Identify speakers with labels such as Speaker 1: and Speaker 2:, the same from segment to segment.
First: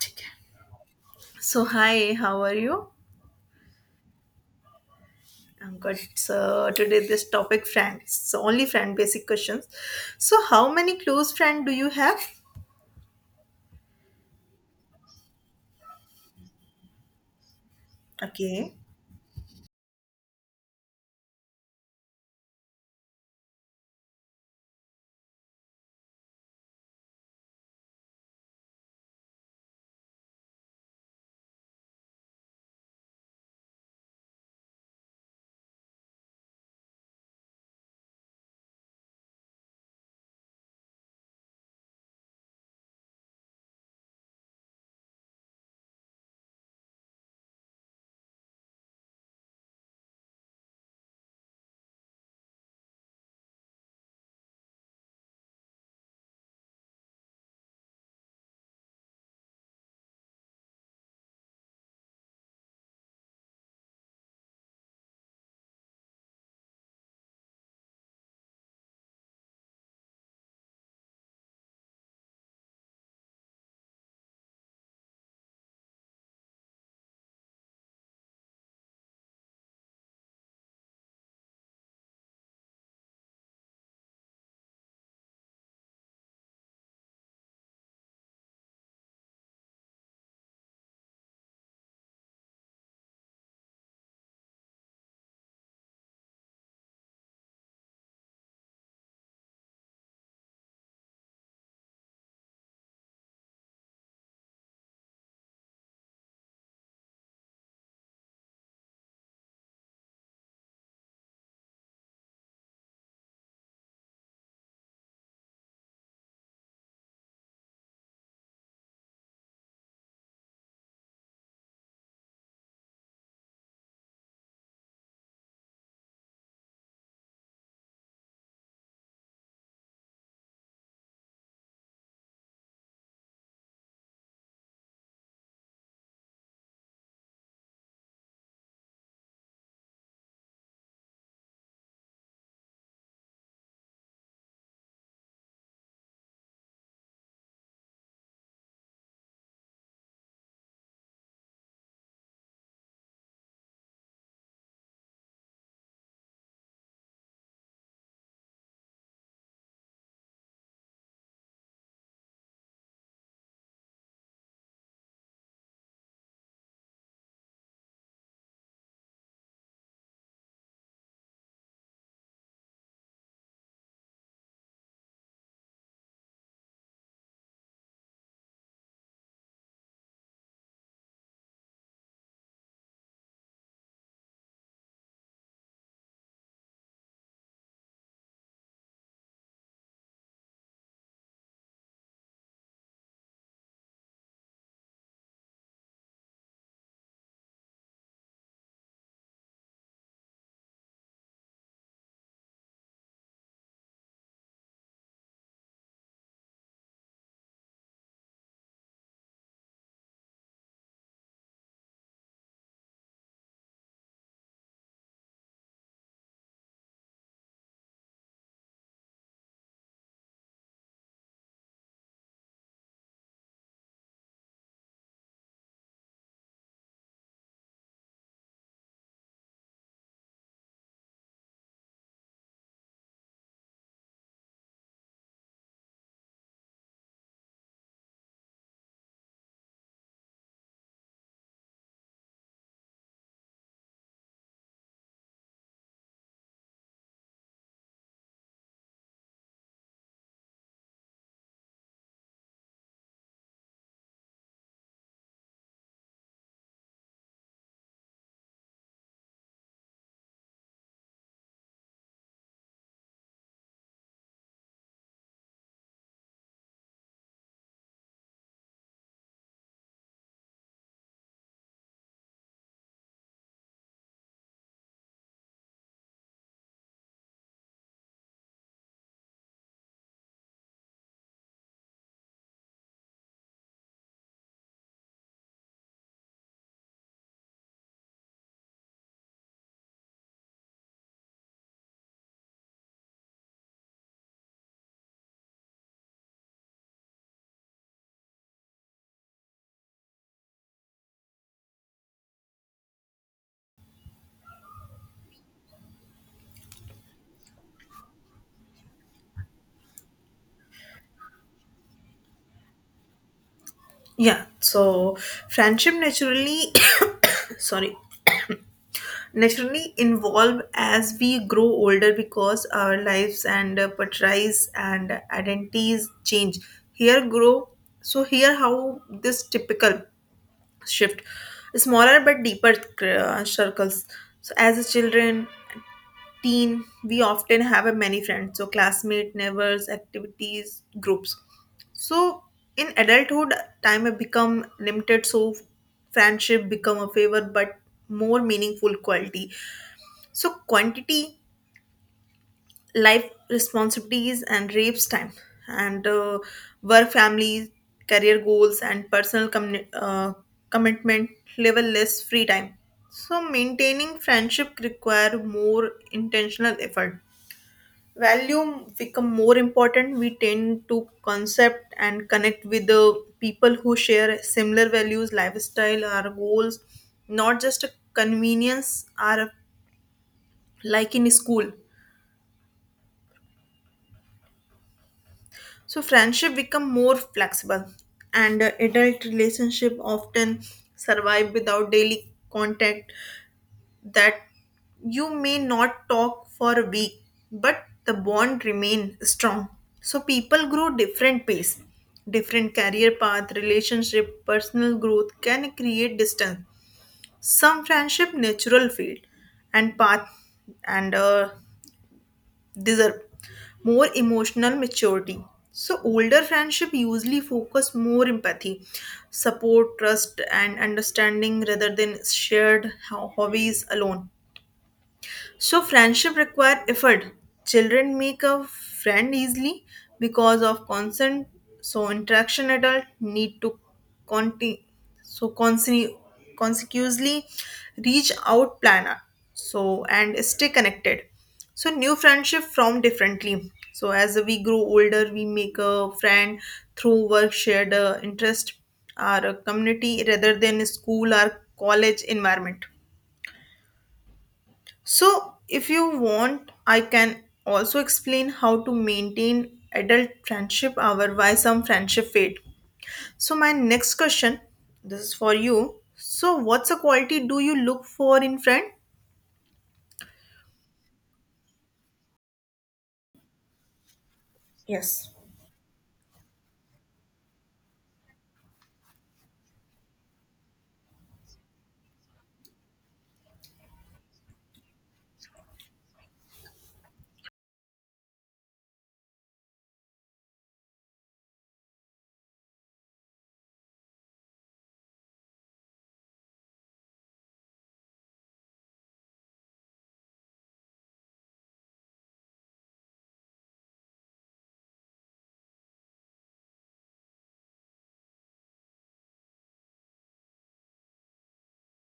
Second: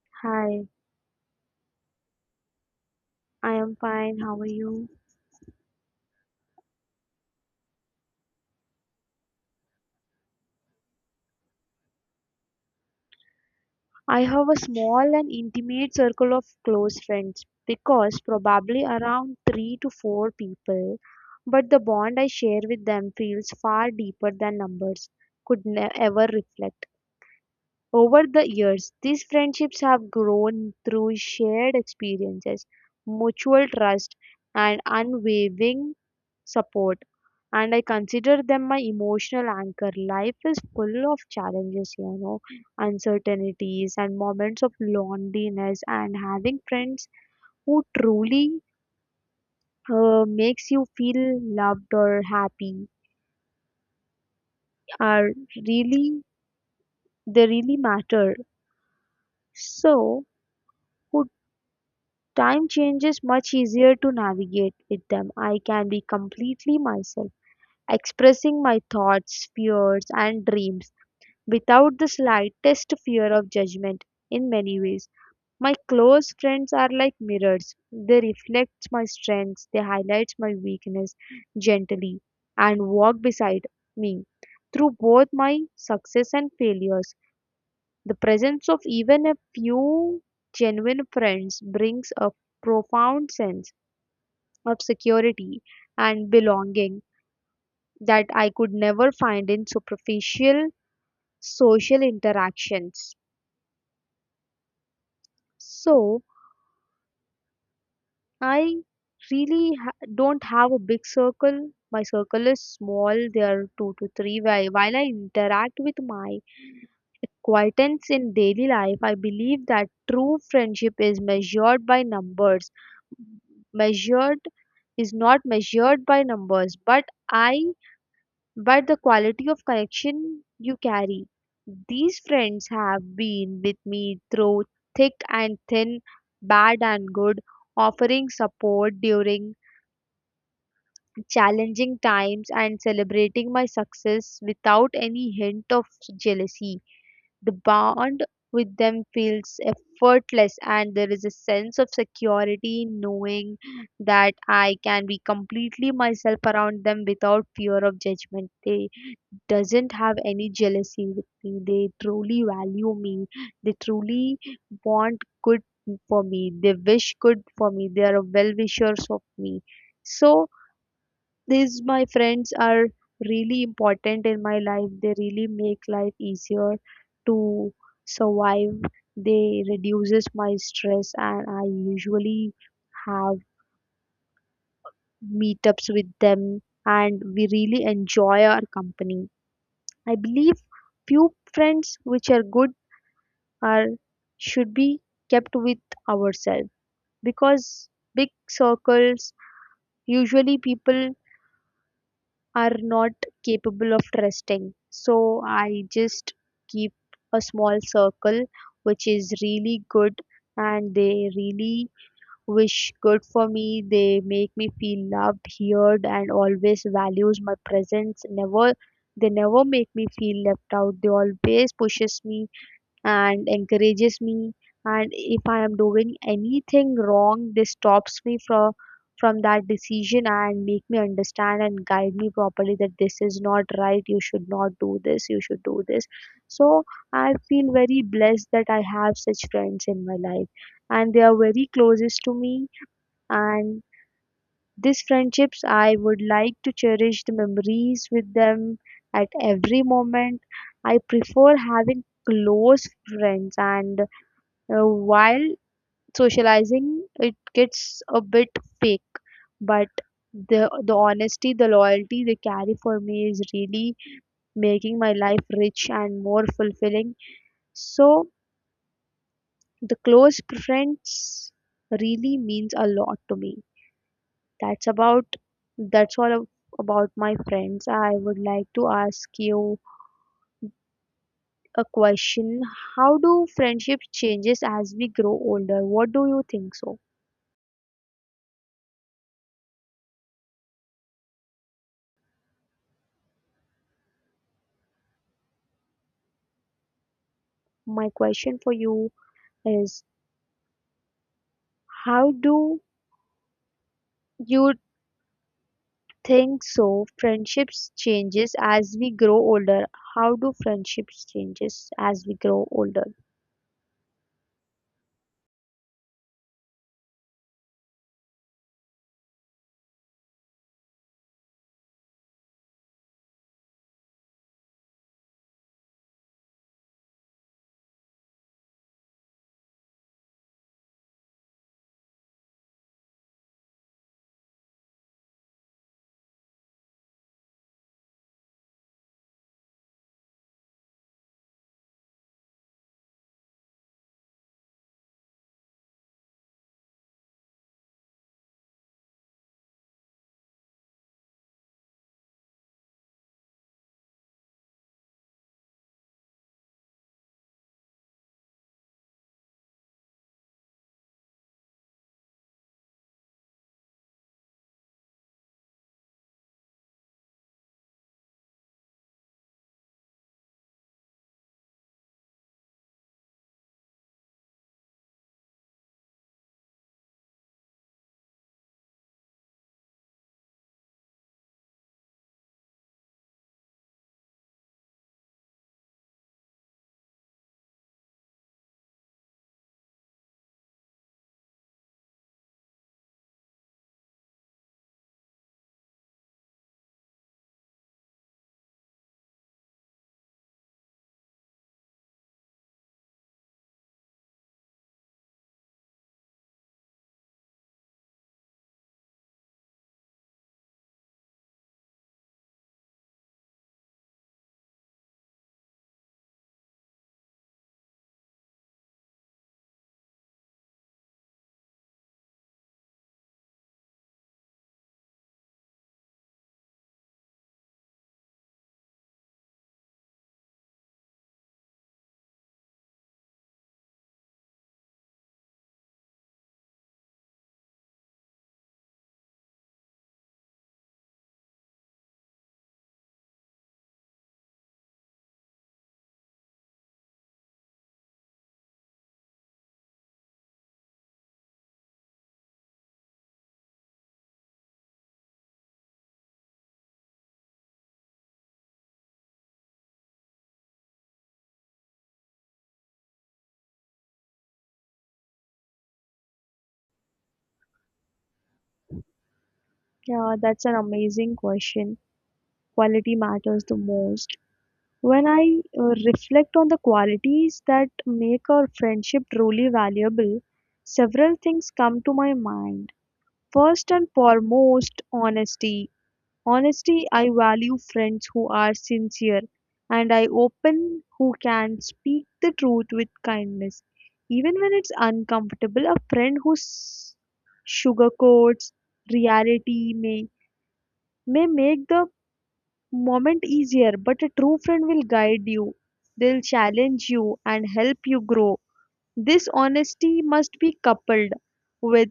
Speaker 1: ठीक है.
Speaker 2: Hi,
Speaker 1: So hi, how are you?
Speaker 2: I am fine. How are you?
Speaker 1: I'm good. So today this topic friends. So only friend basic questions. So how many close friend do you have?
Speaker 2: I have a small and intimate circle of close friends because
Speaker 1: Okay.
Speaker 2: probably around three to four people, but the bond I share with them feels far deeper than numbers ever reflect. Over the years, these friendships have grown through shared experiences, mutual trust, and unwavering support, and I consider them my emotional anchor. Life is full of challenges, uncertainties, and moments of loneliness, and having friends who truly makes you feel loved or happy are really they really matter. So, who time changes much easier to navigate with them. I can be completely myself, expressing my thoughts, fears, and dreams without the slightest fear of judgment in many ways. My close friends are like mirrors. They reflect my strengths, they highlight my weakness gently and walk beside me through both my success and failures. The presence of even a few genuine friends brings a profound sense of security and belonging that I could never find in superficial social interactions. So, I don't have a big circle. My circle is small. There are two to three. While I interact with my acquaintance in daily life, I believe that true friendship is measured by numbers. Measured is not measured by numbers, but I but the quality of connection you carry. These friends have been with me through thick and thin, bad and good, offering support during challenging times and celebrating my success without any hint of jealousy. The bond with them feels effortless, and there is a sense of security in knowing that I can be completely myself around them without fear of judgment. They doesn't have any jealousy with me. They truly value me. They truly want good for me. They wish good for me. They are well wishers of me. So these my friends are really important in my life. They really make life easier to survive. They reduces my stress and I usually have meetups with them and we really enjoy our company. I believe few friends which are good are should be kept with ourselves because big circles usually people are not capable of trusting. So I just keep a small circle which is really good and they really wish good for me. They make me feel loved, heard and always values my presence. Never they never make me feel left out. They always pushes me and encourages me, and if I am doing anything wrong this stops me from that decision and make me understand and guide me properly that this is not right, you should not do this, you should do this. So I feel very blessed that I have such friends in my life, and they are very closest to me, and these friendships I would like to cherish the memories with them at every moment. I prefer having close friends, and while socializing it gets a bit fake, but the honesty, the loyalty they carry for me is really making my life rich and more fulfilling. So the close friends really means a lot to me. That's about that's about my friends. I would like to ask you a question. How do friendships changes as we grow older? What do you think so? My question for you is how do you think so friendships changes as we grow older? How do friendships changes as we grow older?
Speaker 1: Yeah. So friendship naturally sorry naturally involve as we grow older because our lives and portrays and identities change. Here grow, so here how this typical shift, smaller but deeper circles. So as a children, teen, we often have a many friends, so classmate, neighbors, activities groups. So in adulthood, time have become limited, so friendship become a favor but more meaningful quality, so quantity. Life responsibilities and rapes time and work, family, career goals, and personal commitment level, less free time. So maintaining friendship require more intentional effort. Value become more important. We tend to concept and connect with the people who share similar values, lifestyle, our goals, not just a convenience or like in school. So friendship become more flexible, and adult relationship often survive without daily contact. That you may not talk for a week, but the bond remain strong. So people grow different pace, different career path, relationship, personal growth can create distance. Some friendship natural field and path, and deserve more emotional maturity. So, older friendship usually focus more empathy, support, trust, and understanding rather than shared hobbies alone. So friendship require effort. Children make a friend easily because of consent. So interaction adult need to conti- so consi- consecutively reach out planner. So and stay connected. So new friendship form differently. So as we grow older, we make a friend through work, shared interest, our community rather than school or college environment. So, if you want, I can also explain how to maintain adult friendship or why some friendship fade. So, my next question, this is for you. So, what's a quality do you look for in friend?
Speaker 2: Yeah, that's an amazing question. Quality matters the most. When
Speaker 1: Yes.
Speaker 2: I reflect on the qualities that make a friendship truly valuable, several things come to my mind. First and foremost, honesty. Honesty, I value friends who are sincere and I open who can speak the truth with kindness. Even when it's uncomfortable, a friend sugarcoats reality may make the moment easier, but a true friend will guide you. They'll challenge you and help you grow. This honesty must be coupled with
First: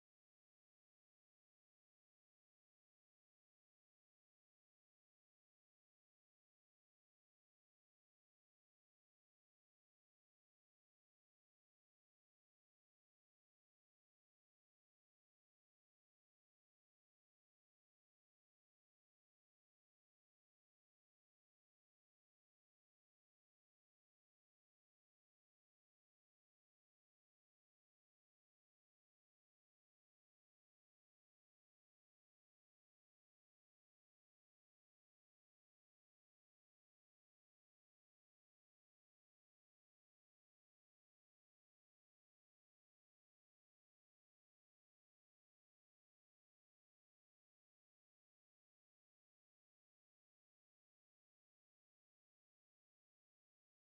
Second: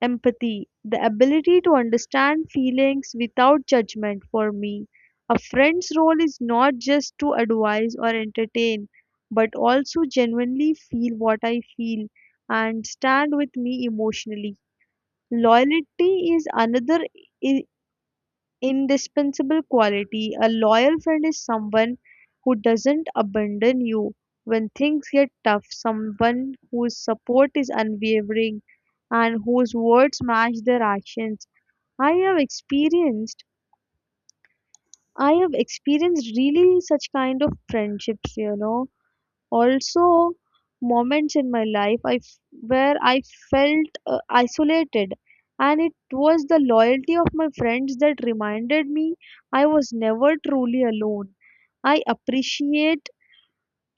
Speaker 2: empathy, the ability to understand feelings without judgment for me. A friend's role is not just to advise or entertain, but also genuinely feel what I feel and stand with me emotionally. Loyalty is another i- indispensable quality. A loyal friend is someone who doesn't abandon you when things get tough, someone whose support is unwavering and whose words match their actions. I have experienced I have experienced really such kind of friendships, you know, also moments in my life where I felt isolated, and it was the loyalty of my friends that reminded me I was never truly alone. I appreciate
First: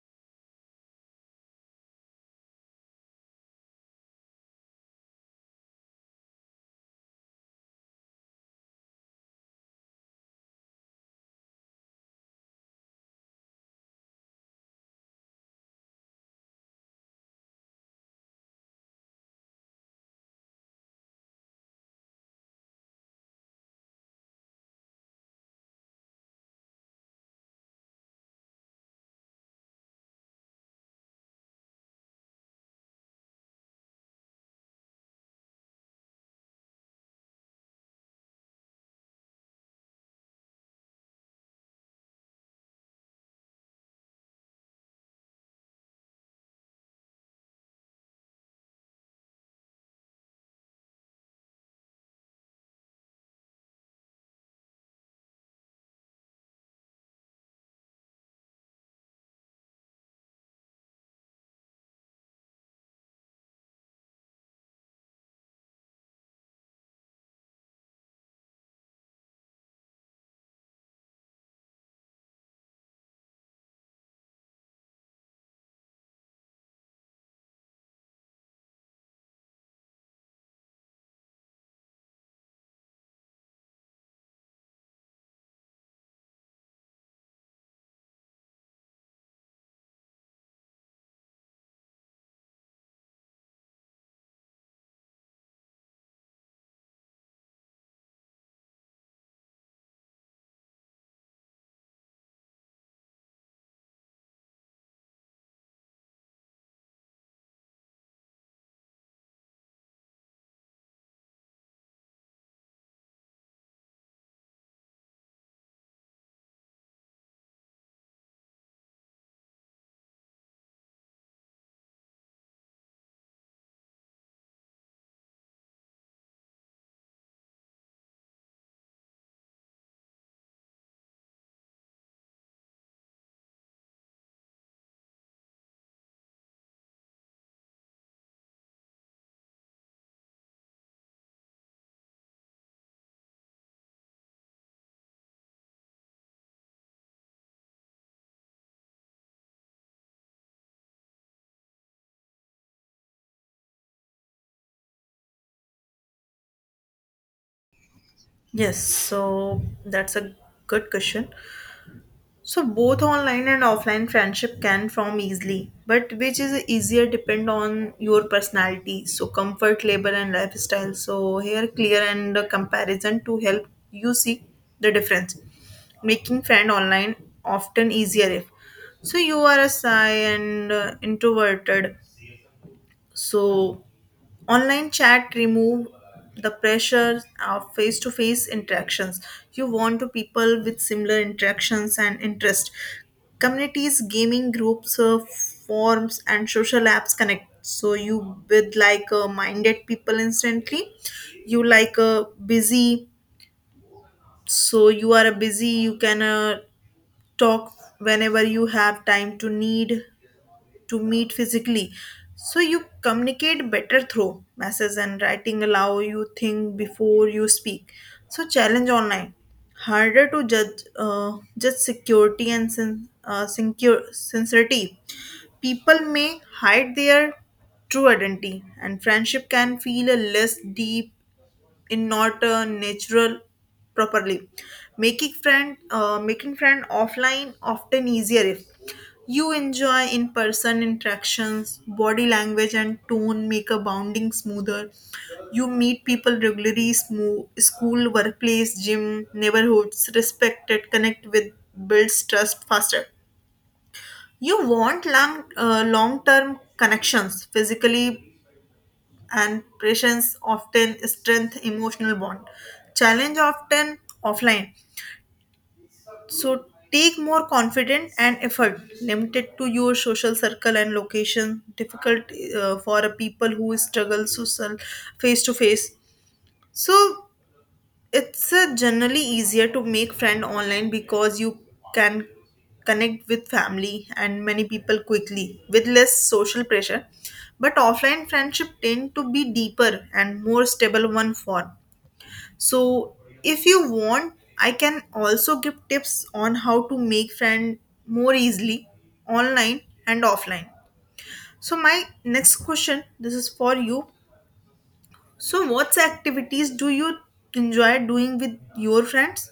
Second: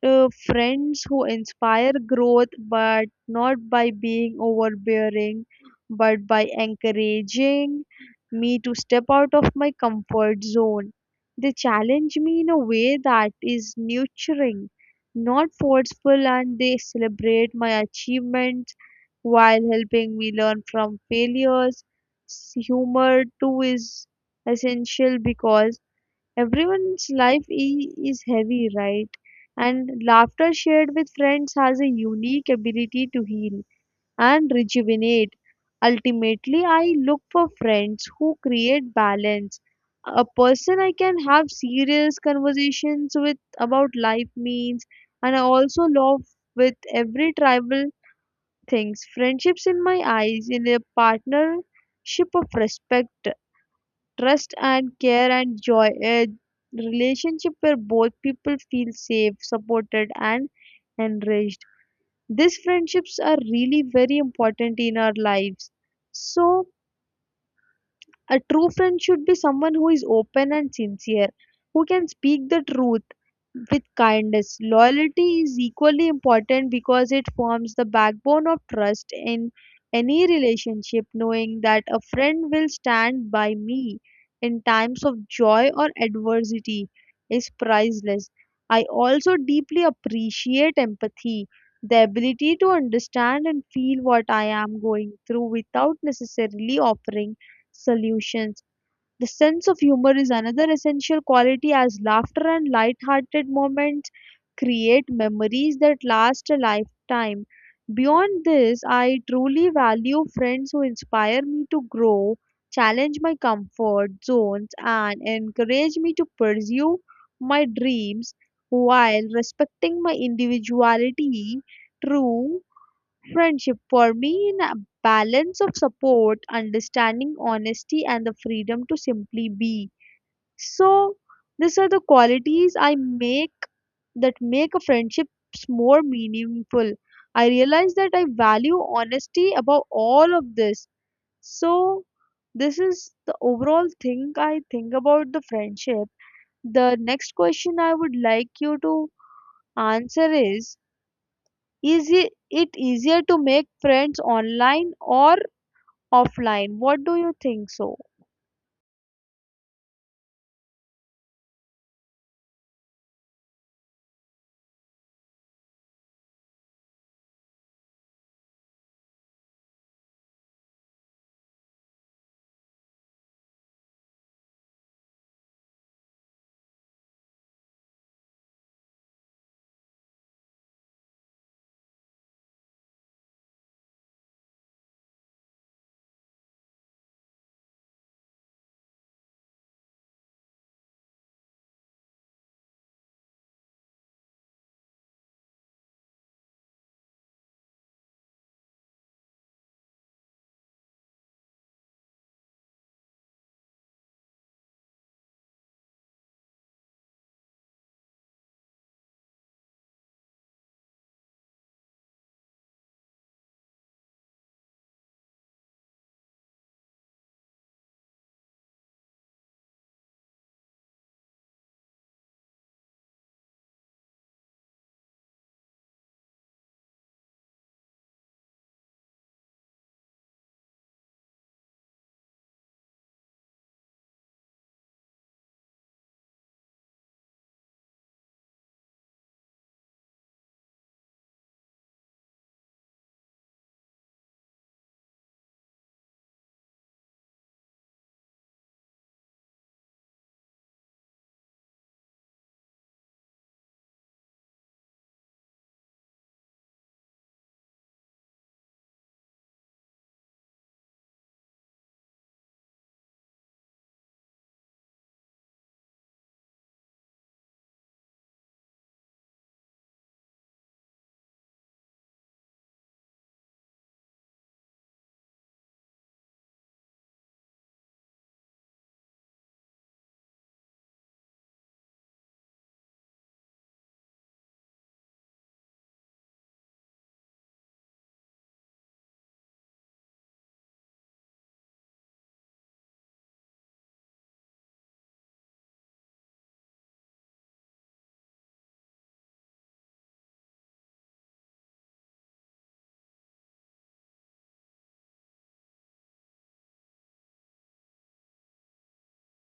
Speaker 2: friends who inspire growth, but not by being overbearing, but by encouraging me to step out of my comfort zone. They challenge me in a way that is nurturing, not forceful, and they celebrate my achievements while helping me learn from failures. Humor, too, is essential because everyone's life is heavy, right? And laughter shared with friends has a unique ability to heal and rejuvenate. Ultimately, I look for friends who create balance. A person I can have serious conversations with about life means, and I also love with every tribal things. Friendships in my eyes in a partnership of respect, trust and care and joy, a relationship where both people feel safe, supported and enriched. These friendships are really very important in our lives. So a true friend should be someone who is open and sincere, who can speak the truth with kindness. Loyalty is equally important because it forms the backbone of trust in any relationship, knowing that a friend will stand by me in times of joy or adversity is priceless. I also deeply appreciate empathy, the ability to understand and feel what I am going through without necessarily offering solutions. The sense of humor is another essential quality as laughter and light-hearted moments create memories that last a lifetime. Beyond this, I truly value friends who inspire me to grow, challenge my comfort zones, and encourage me to pursue my dreams while respecting my individuality. True friendship for me in a balance of support, understanding, honesty and the freedom to simply be. So these are the qualities I make that make a friendships more meaningful. I realize that I value honesty above all of this. So this is the overall thing I think about the friendship. The next question I would like you to answer is it it easier to make friends online or offline. What do you think so?
Speaker 1: Yes, so that's a good question. So both online and offline friendship can form easily, but which is easier depend on your personality, so comfort, labor, and lifestyle. So here clear and the comparison to help you see the difference. Making friend online often easier if so you are a shy and introverted. So online chat remove the pressure of face-to-face interactions. You want to people with similar interactions and interest. Communities, gaming groups, forums, and social apps connect. So you with like minded people instantly. You like busy, so you are a busy. You can talk whenever you have time, to need to meet physically. So you communicate better through messages, and writing allow you think before you speak. So challenge online, harder to judge judge security and sincerity. People may hide their true identity, and friendship can feel a less deep in, not natural properly. Making friend offline often easier if you enjoy in person interactions, body language and tone make a bonding smoother. You meet people regularly, school, workplace, gym, neighborhoods, respected connect with, builds trust faster. You want long term connections physically, and patience often strengthen emotional bond. Challenge often offline. So take more confident and effort, limited to your social circle and location, difficult for a people who struggle social face to face. So it's generally easier to make friend online because you can connect with family and many people quickly with less social pressure. But offline friendship tend to be deeper and more stable one form. So if you want, I can also give tips on how to make friend more easily online and offline. So my next question, this is for you. So what activities do you enjoy doing with your friends?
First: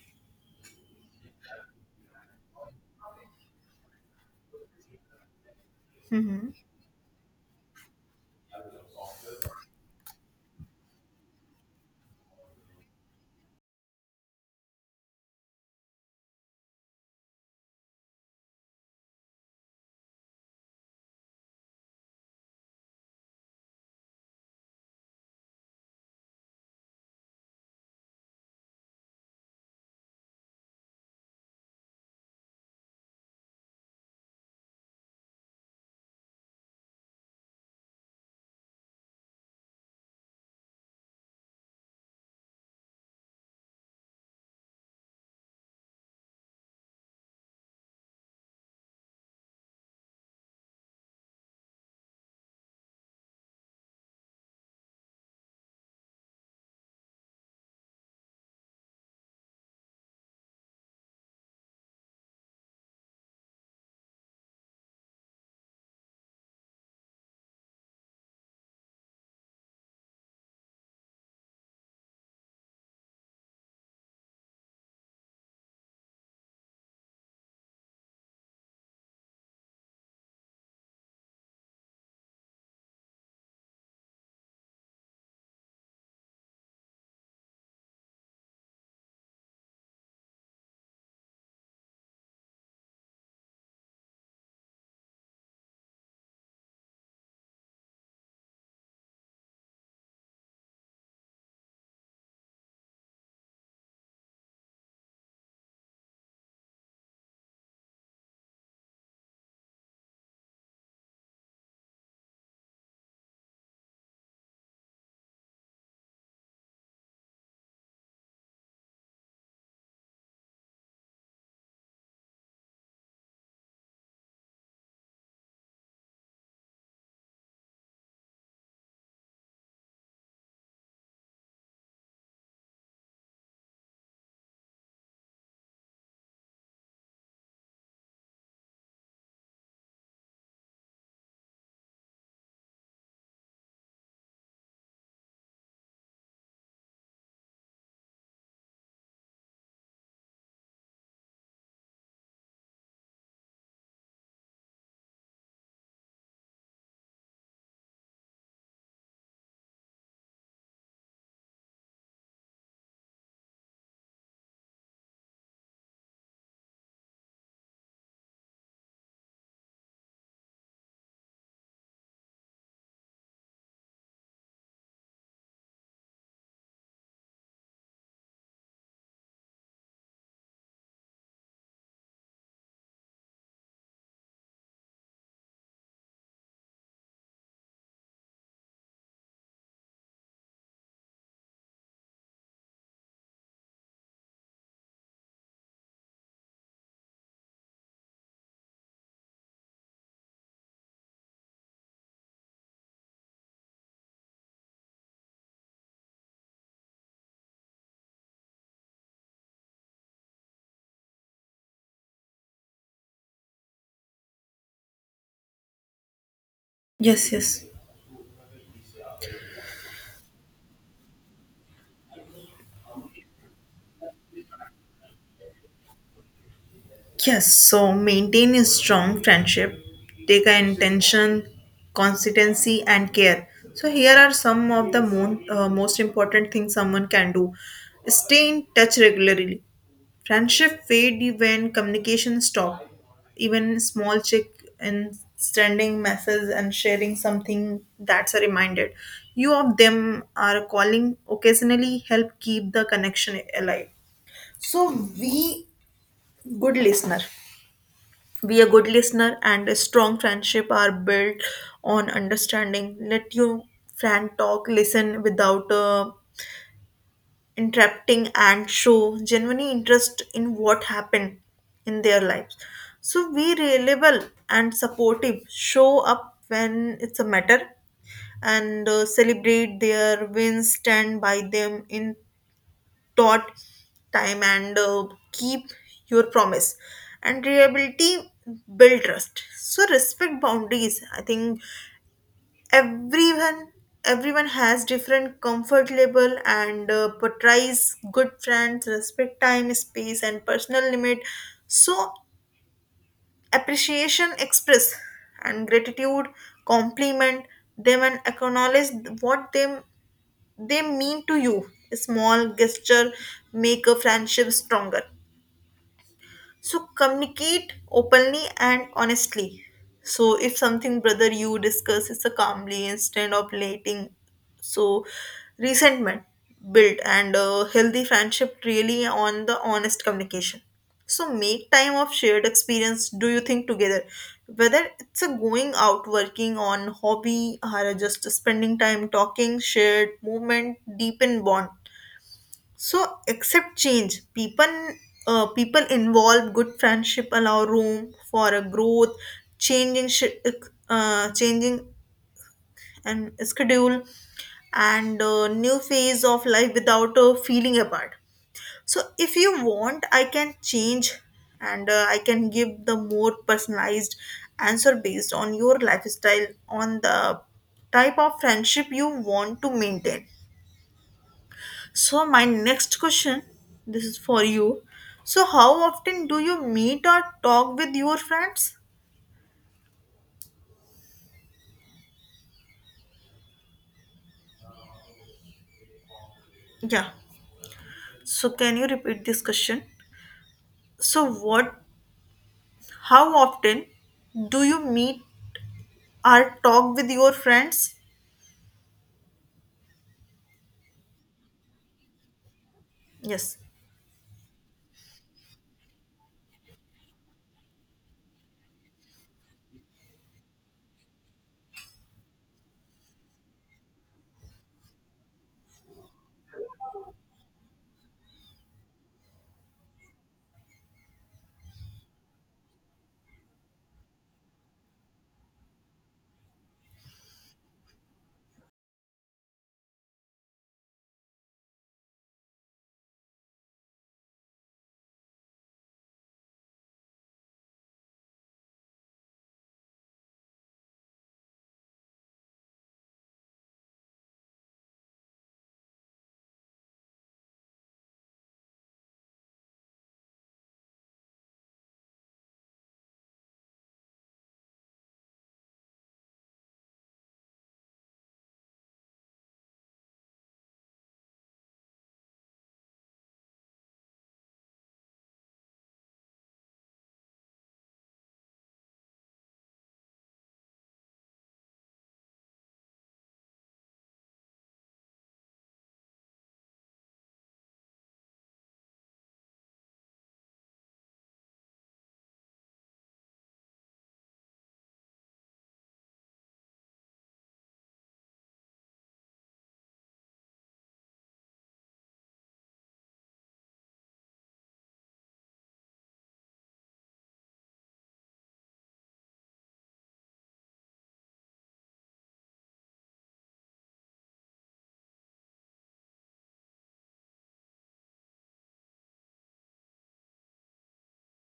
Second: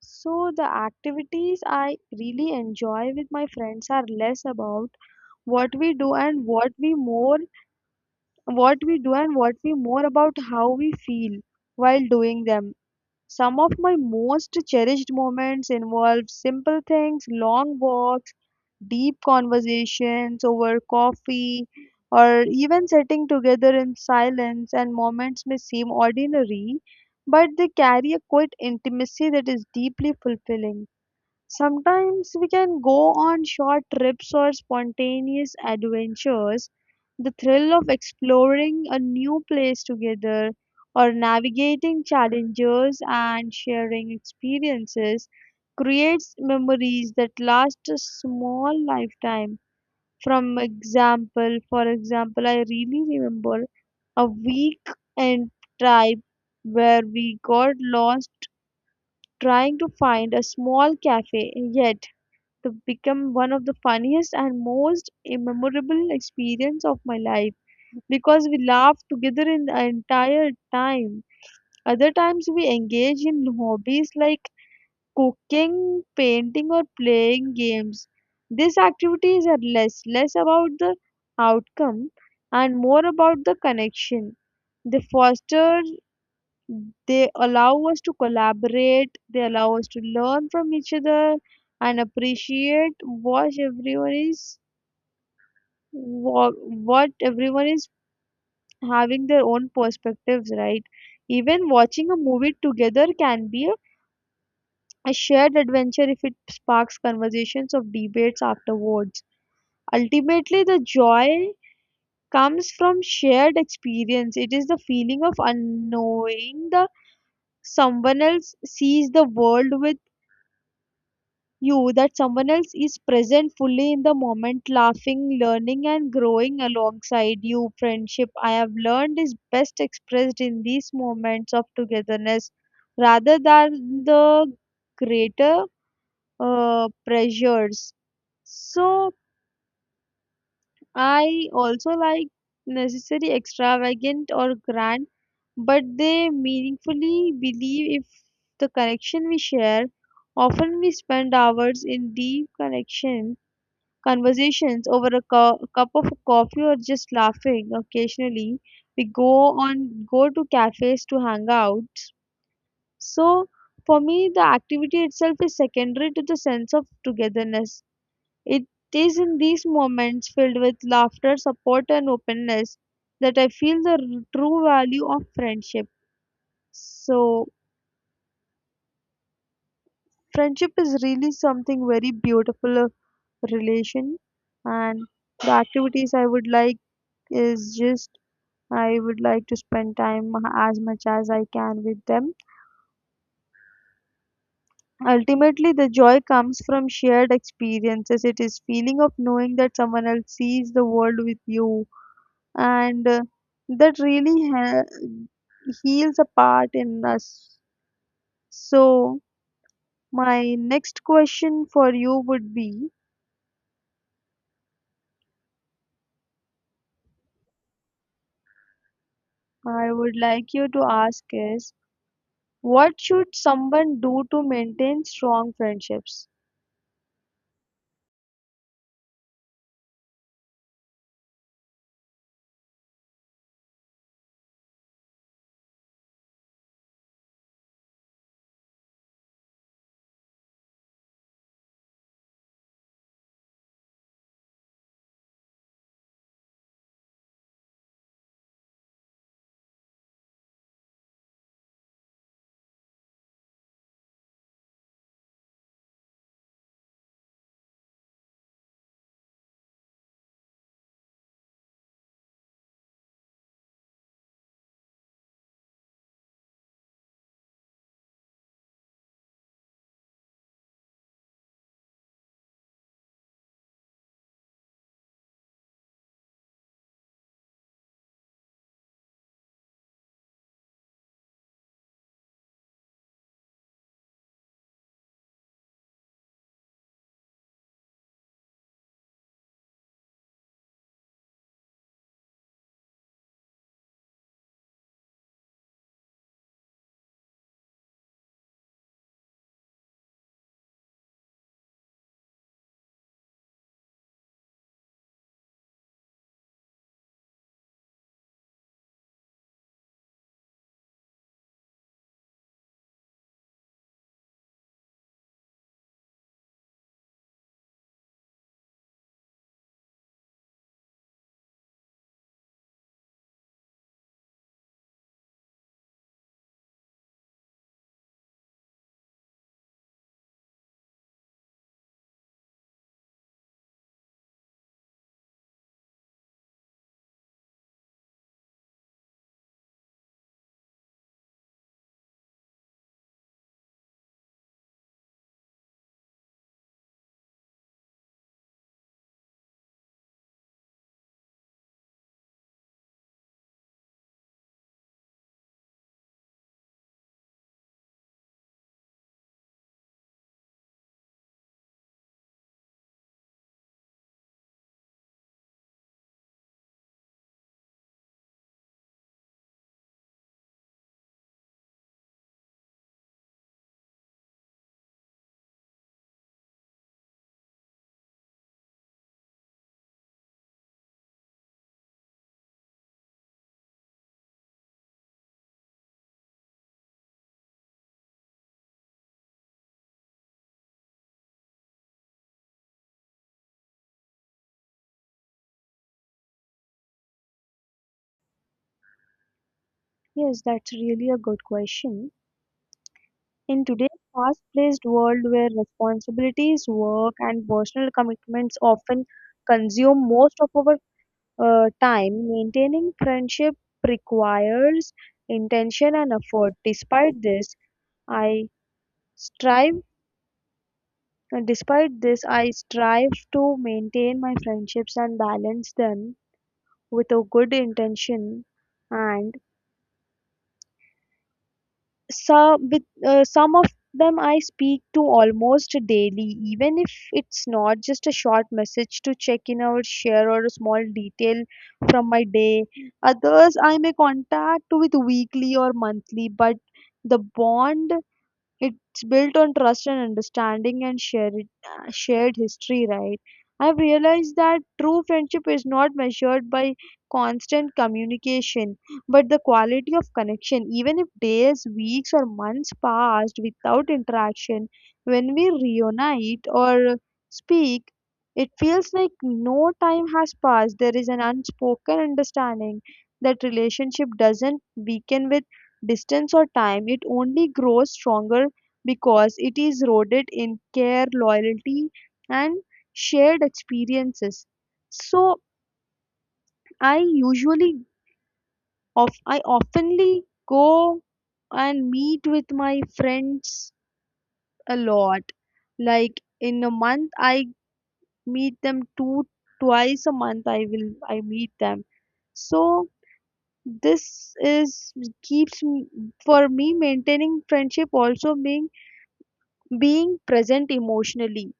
Speaker 2: So the activities I really enjoy with my friends are less about what we do and
Speaker 1: Mhm.
Speaker 2: what we more what we do and what we more about how we feel while doing them. Some of my most cherished moments involve simple things, long walks, deep conversations over coffee, or even sitting together in silence. And moments may seem ordinary, but they carry a quiet intimacy that is deeply fulfilling. Sometimes we can go on short trips or spontaneous adventures. The thrill of exploring a new place together or navigating challenges and sharing experiences creates memories that last a small lifetime. For example, I really remember a week in tribe where we got lost trying to find a small cafe. Yet to become one of the funniest and most memorable experience of my life because we laughed together in the entire time. Other times we engage in hobbies like cooking, painting or playing games. These activities are less about the outcome and more about the connection. They foster they allow us to collaborate, they allow us to learn from each other and appreciate what everyone is what everyone is having their own perspectives, right? Even watching a movie together can be a shared adventure if it sparks conversations of debates afterwards. Ultimately, the joy comes from shared experience. It is the feeling of unknowing the someone else sees the world with you, that someone else is present fully in the moment, laughing, learning, and growing alongside you. Friendship, I have learned, is best expressed in these moments of togetherness rather than the greater pressures. So, I also like necessary extravagant or grand, but they meaningfully believe if the connection we share. Often we spend hours in deep connection conversations over a cup of coffee or just laughing occasionally. We go on go to cafes to hang out. So for me, the activity itself is secondary to the sense of togetherness. It is in these moments filled with laughter, support, and openness that I feel the true value of friendship. So friendship is really something very beautiful relation, and the activities I would like is just I would like to spend time as much as I can with them. Ultimately, the joy comes from shared experiences. It is feeling of knowing that someone else sees the world with you, and that really heals a part in us. So, my next question for you would be:
Speaker 1: Yes, yes.
Speaker 2: I would like you to ask is, what should someone do to maintain strong friendships?
Speaker 1: Yes, so maintain a strong friendship, take an intention, consistency, and care. So, here are some of the most important things someone can do. Stay in touch regularly. Friendship fade when communication stop. Even small check in, sending messages and sharing something that's a reminder. You of them are calling occasionally help keep the connection alive. So we good listener. Be a good listener, and a strong friendship are built on understanding. Let your friend talk, listen without interrupting, and show genuine interest in what happened in their lives. So be reliable and supportive. Show up when it's a matter, and celebrate their wins, stand by them in dot time, and keep your promise, and reliability build trust. So respect boundaries. I think everyone everyone has different comfort level and portrays. Good friends respect time, space, and personal limit. So appreciation, express and gratitude, compliment them, and acknowledge what them they mean to you. A small gesture make a friendship stronger. So communicate openly and honestly. So if something brother you, discuss is a calmly instead of letting so resentment build, and a healthy friendship really on the honest communication. So make time of shared experience, do you think together, whether it's a going out, working on hobby, or just spending time talking. Shared moment deepen bond. So accept change. People, people involved, good friendship allow room for a growth, changing, sh- changing and schedule, and new phase of life without feeling apart. So if you want, I can change, and I can give the more personalized answer based on your lifestyle, on the type of friendship you want to maintain. So, my next question, this is for you. So, how often do you meet or talk with your friends? Yeah. So, can you repeat this question? So, what, how often do you meet or talk with your friends?
Speaker 2: Yes, that's really a good question.
Speaker 1: Yes.
Speaker 2: In today's fast paced world where responsibilities, work, and personal commitments often consume most of our time, maintaining friendship requires intention and effort. I strive despite this, I strive to maintain my friendships and balance them with a good intention and some of them I speak to almost daily, even if it's not just a short message to check in or share or a small detail from my day. Others I may contact with weekly or monthly, but the bond it's built on trust and understanding and shared history, right? I've realized that true friendship is not measured by constant communication, but the quality of connection. Even if days, weeks, or months passed without interaction, when we reunite or speak, it feels like no time has passed. There is an unspoken understanding that relationship doesn't weaken with distance or time, it only grows stronger because it is rooted in care, loyalty, and shared experiences. So I usually of I oftenly go and meet with my friends a lot. Like in a month I meet them two twice a month I meet them. So this is keeps me for me maintaining friendship also being present emotionally,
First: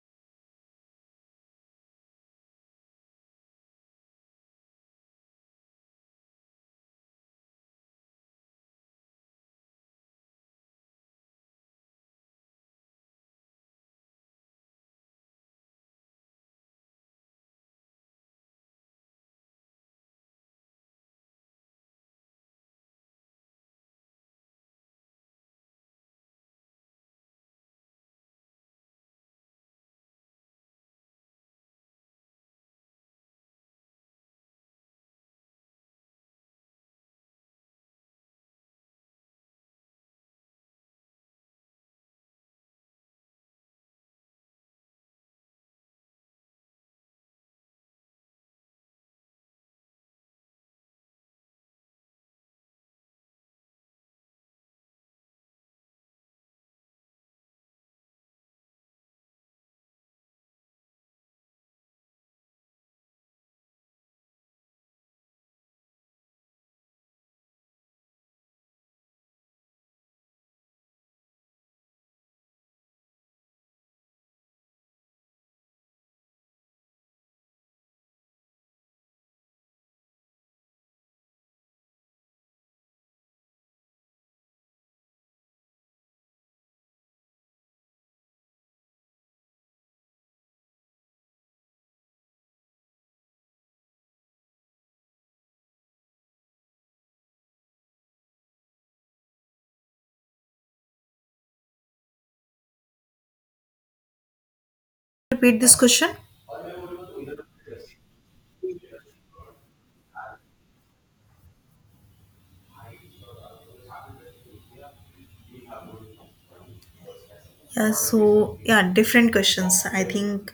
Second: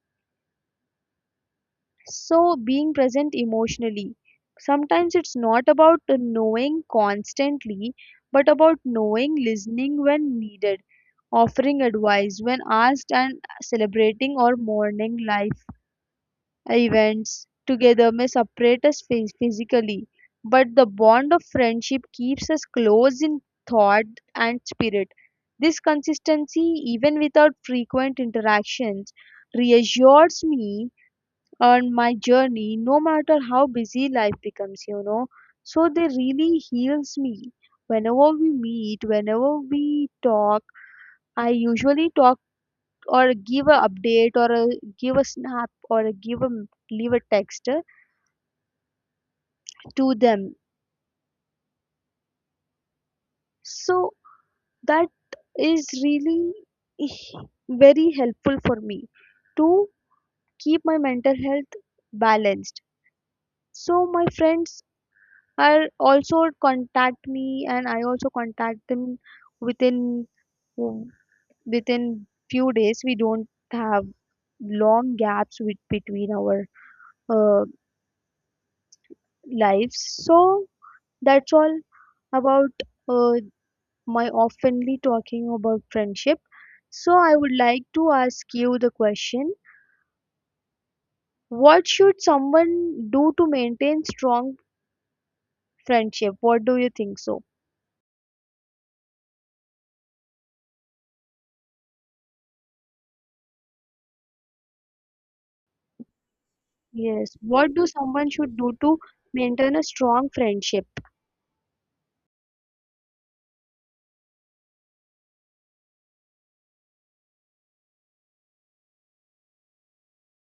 Speaker 2: so being present emotionally sometimes it's not about knowing constantly but about knowing, listening when needed, offering advice when asked, and celebrating or mourning life events together may separate us physically, but the bond of friendship keeps us close in thought and spirit. This consistency, even without frequent interactions, reassures me on my journey, no matter how busy life becomes, you know. So they really heals me. Whenever we meet, whenever we talk, I usually talk or give a update or a, give a snap or a give a leave a text to them. So that is really eh, very helpful for me to keep my mental health balanced. So my friends are also contact me and I also contact them within within few days. We don't have long gaps with, between our uh, lives, so that's all about uh, my oftenly talking about friendship. So I would like to ask you the question, what should someone do to maintain strong friendship, what do you think so?
Speaker 1: Repeat this question.
Speaker 2: Yes. What do someone should do to maintain a strong friendship?
Speaker 1: Yeah, so yeah, different questions. I think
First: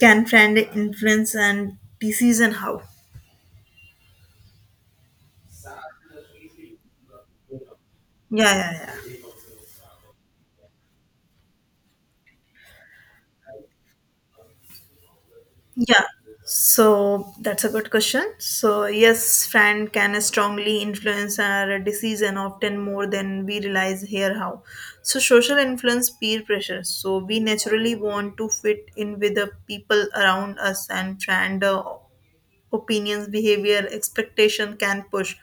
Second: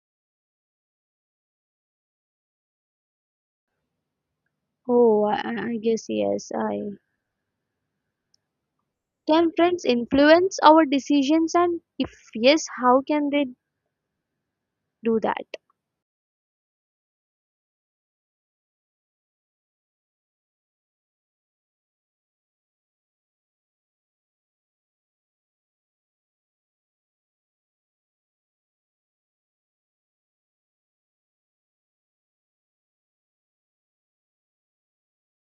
Speaker 1: can friend influence and disease and how?
Speaker 2: Oh, I guess yes. I
Speaker 1: Yeah, yeah, yeah.
Speaker 2: can friends influence our decisions, and if yes, how can they do that?
Speaker 1: Yeah, so that's a good question. So, yes, friend can strongly influence our decision often more than we realize here how. So, social influence, peer pressure. So, we naturally want to fit in with the people around us, and friend opinions, behavior, expectation can push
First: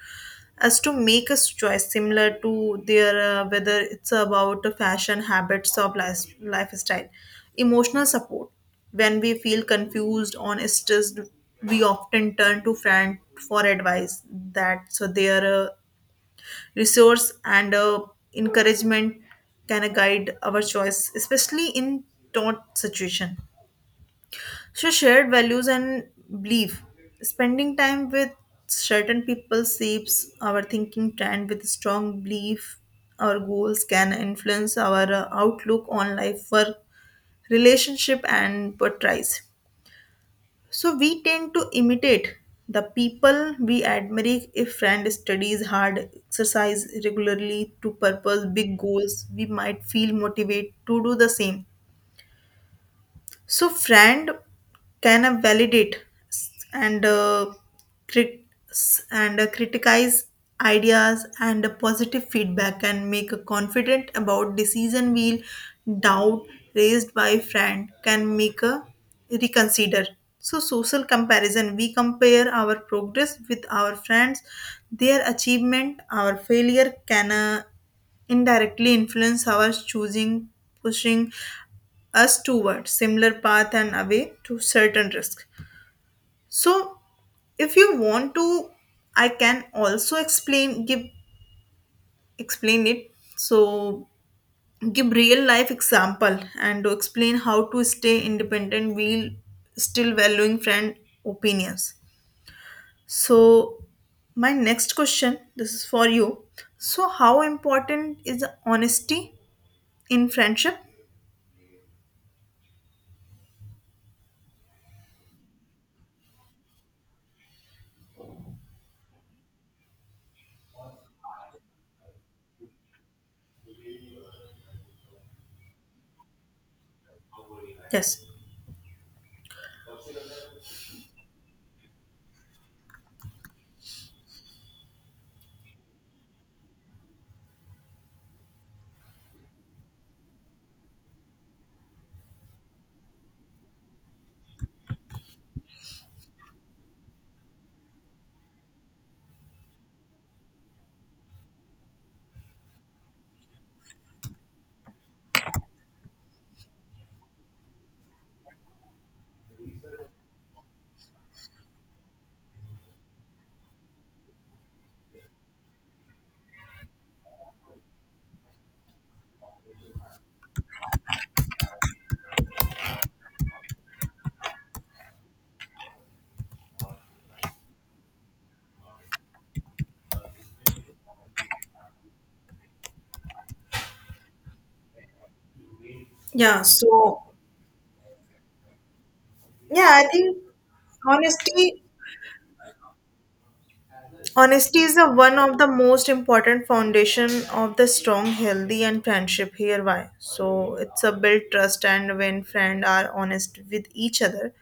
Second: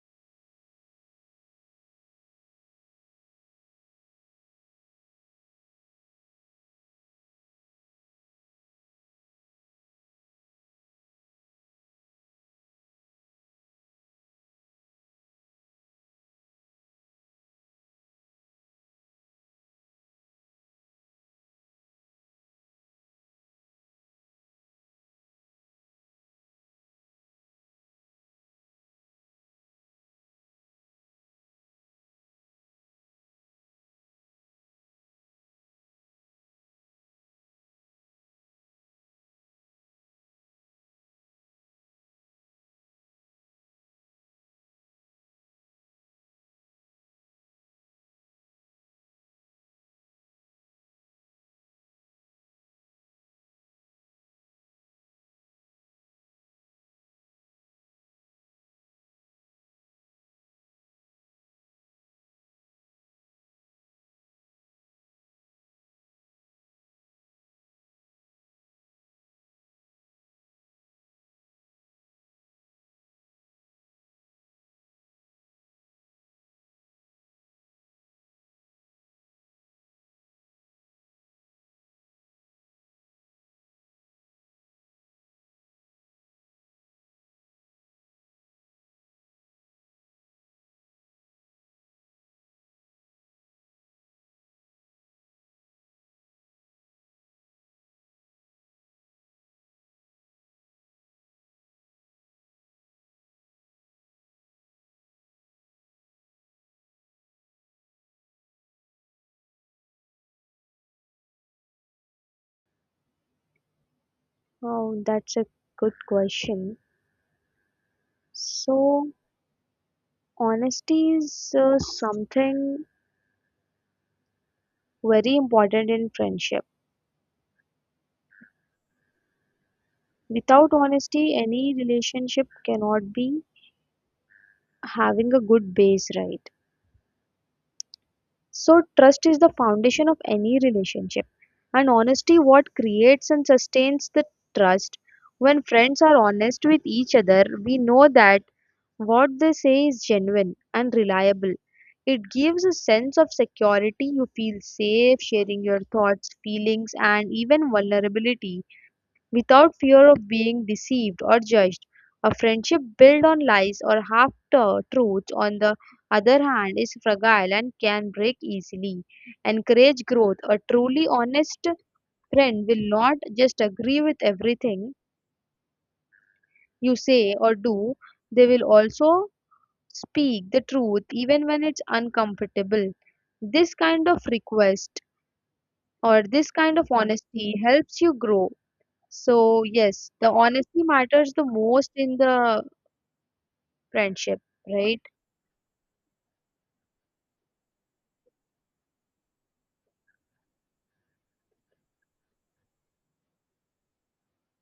Speaker 1: us to make a choice similar to their whether it's about the fashion habits of life, lifestyle. Emotional support. When we feel confused on stressed, we often turn to friend for advice. That so their resource and encouragement can guide our choice, especially in taut situation. So shared values and belief. Spending time with certain people shapes our thinking trend with strong belief. Our goals can influence our outlook on life, work, relationship, and portrays. So we tend to imitate the people we admire. If friend studies hard, exercise regularly to purpose big goals, we might feel motivated to do the same. So, friend can validate s- and crit- s- and criticize ideas, and a positive feedback can make a confident about decision wheel. Doubt raised by friend can make a reconsider. So social comparison, we compare our progress with our friends. Their achievement, our failure can indirectly influence our choosing, pushing us toward similar path and away to certain risk. So if you want to, I can also explain, give explain it. So give real life example and to explain how to stay independent while still valuing friend opinions. So my next question, this is for you. So how important is honesty in friendship?
Speaker 2: Oh, that's a good question. So honesty is something very important in friendship.
Speaker 1: Yes.
Speaker 2: Without honesty, any relationship cannot be having a good base, right? So, trust is the foundation of any relationship, and honesty what creates and sustains the trust. When friends are honest with each other, we know that what they say is genuine and reliable. It gives a sense of security. You feel safe sharing your thoughts, feelings, and even vulnerability without fear of being deceived or judged. A friendship built on lies or truths, on the other hand, is fragile and can break easily. Encourage growth. A truly honest friend will not just agree with everything you say or do, they will also speak the truth even when it's uncomfortable. This kind of request this
Speaker 1: Yeah.
Speaker 2: kind of
Speaker 1: So,
Speaker 2: honesty helps you grow. So
Speaker 1: yeah, I
Speaker 2: yes, the
Speaker 1: think
Speaker 2: honesty matters the
Speaker 1: honesty
Speaker 2: most in the friendship,
Speaker 1: honesty is
Speaker 2: right?
Speaker 1: the one of the most important foundation of the strong, healthy, and friendship. Here, why? So it's a build trust, and when friends are honest with each other,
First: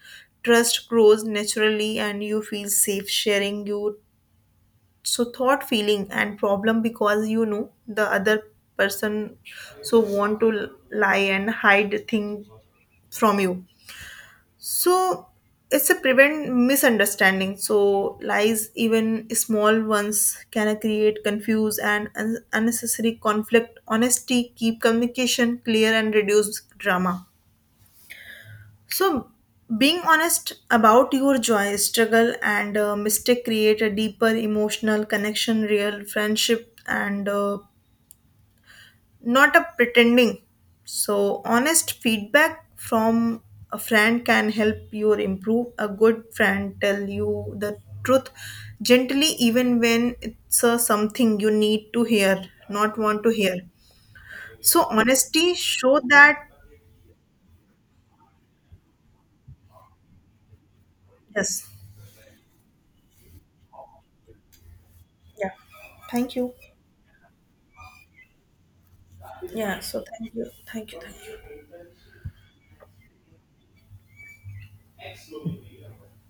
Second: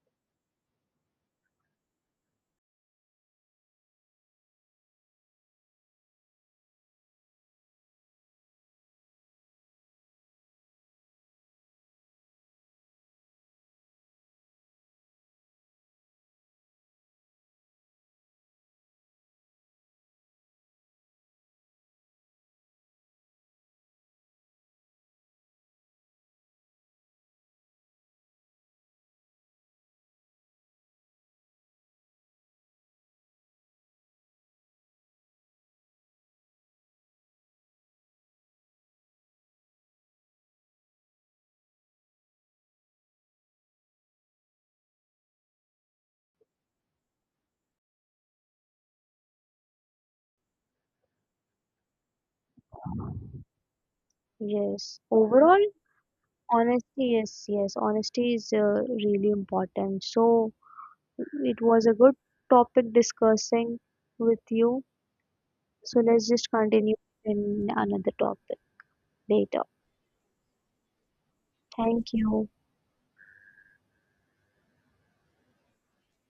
Speaker 1: trust grows naturally, and you feel safe sharing you so thought, feeling, and problem because you know the other person so want to lie and hide thing from you. So it's a prevent misunderstanding. So lies, even small ones, can create confuse and unnecessary conflict. Honesty keep communication clear and reduce drama. So being honest about your joy, struggle, and mistake create a deeper emotional connection, real friendship, and not a pretending. So, honest feedback from a friend can help you improve. A good friend tell you the truth gently, even when it's something you need to hear, not want to hear. So,
Speaker 2: Yes.
Speaker 1: honesty
Speaker 2: Overall,
Speaker 1: show that
Speaker 2: honesty, yes, yes, honesty is really important. So it
Speaker 1: yes.
Speaker 2: was a good topic discussing with you.
Speaker 1: Yeah.
Speaker 2: So let's
Speaker 1: Thank
Speaker 2: just
Speaker 1: you.
Speaker 2: continue in another topic later.
Speaker 1: Yeah, so thank you. Thank you. Thank you.
Speaker 2: Thank you.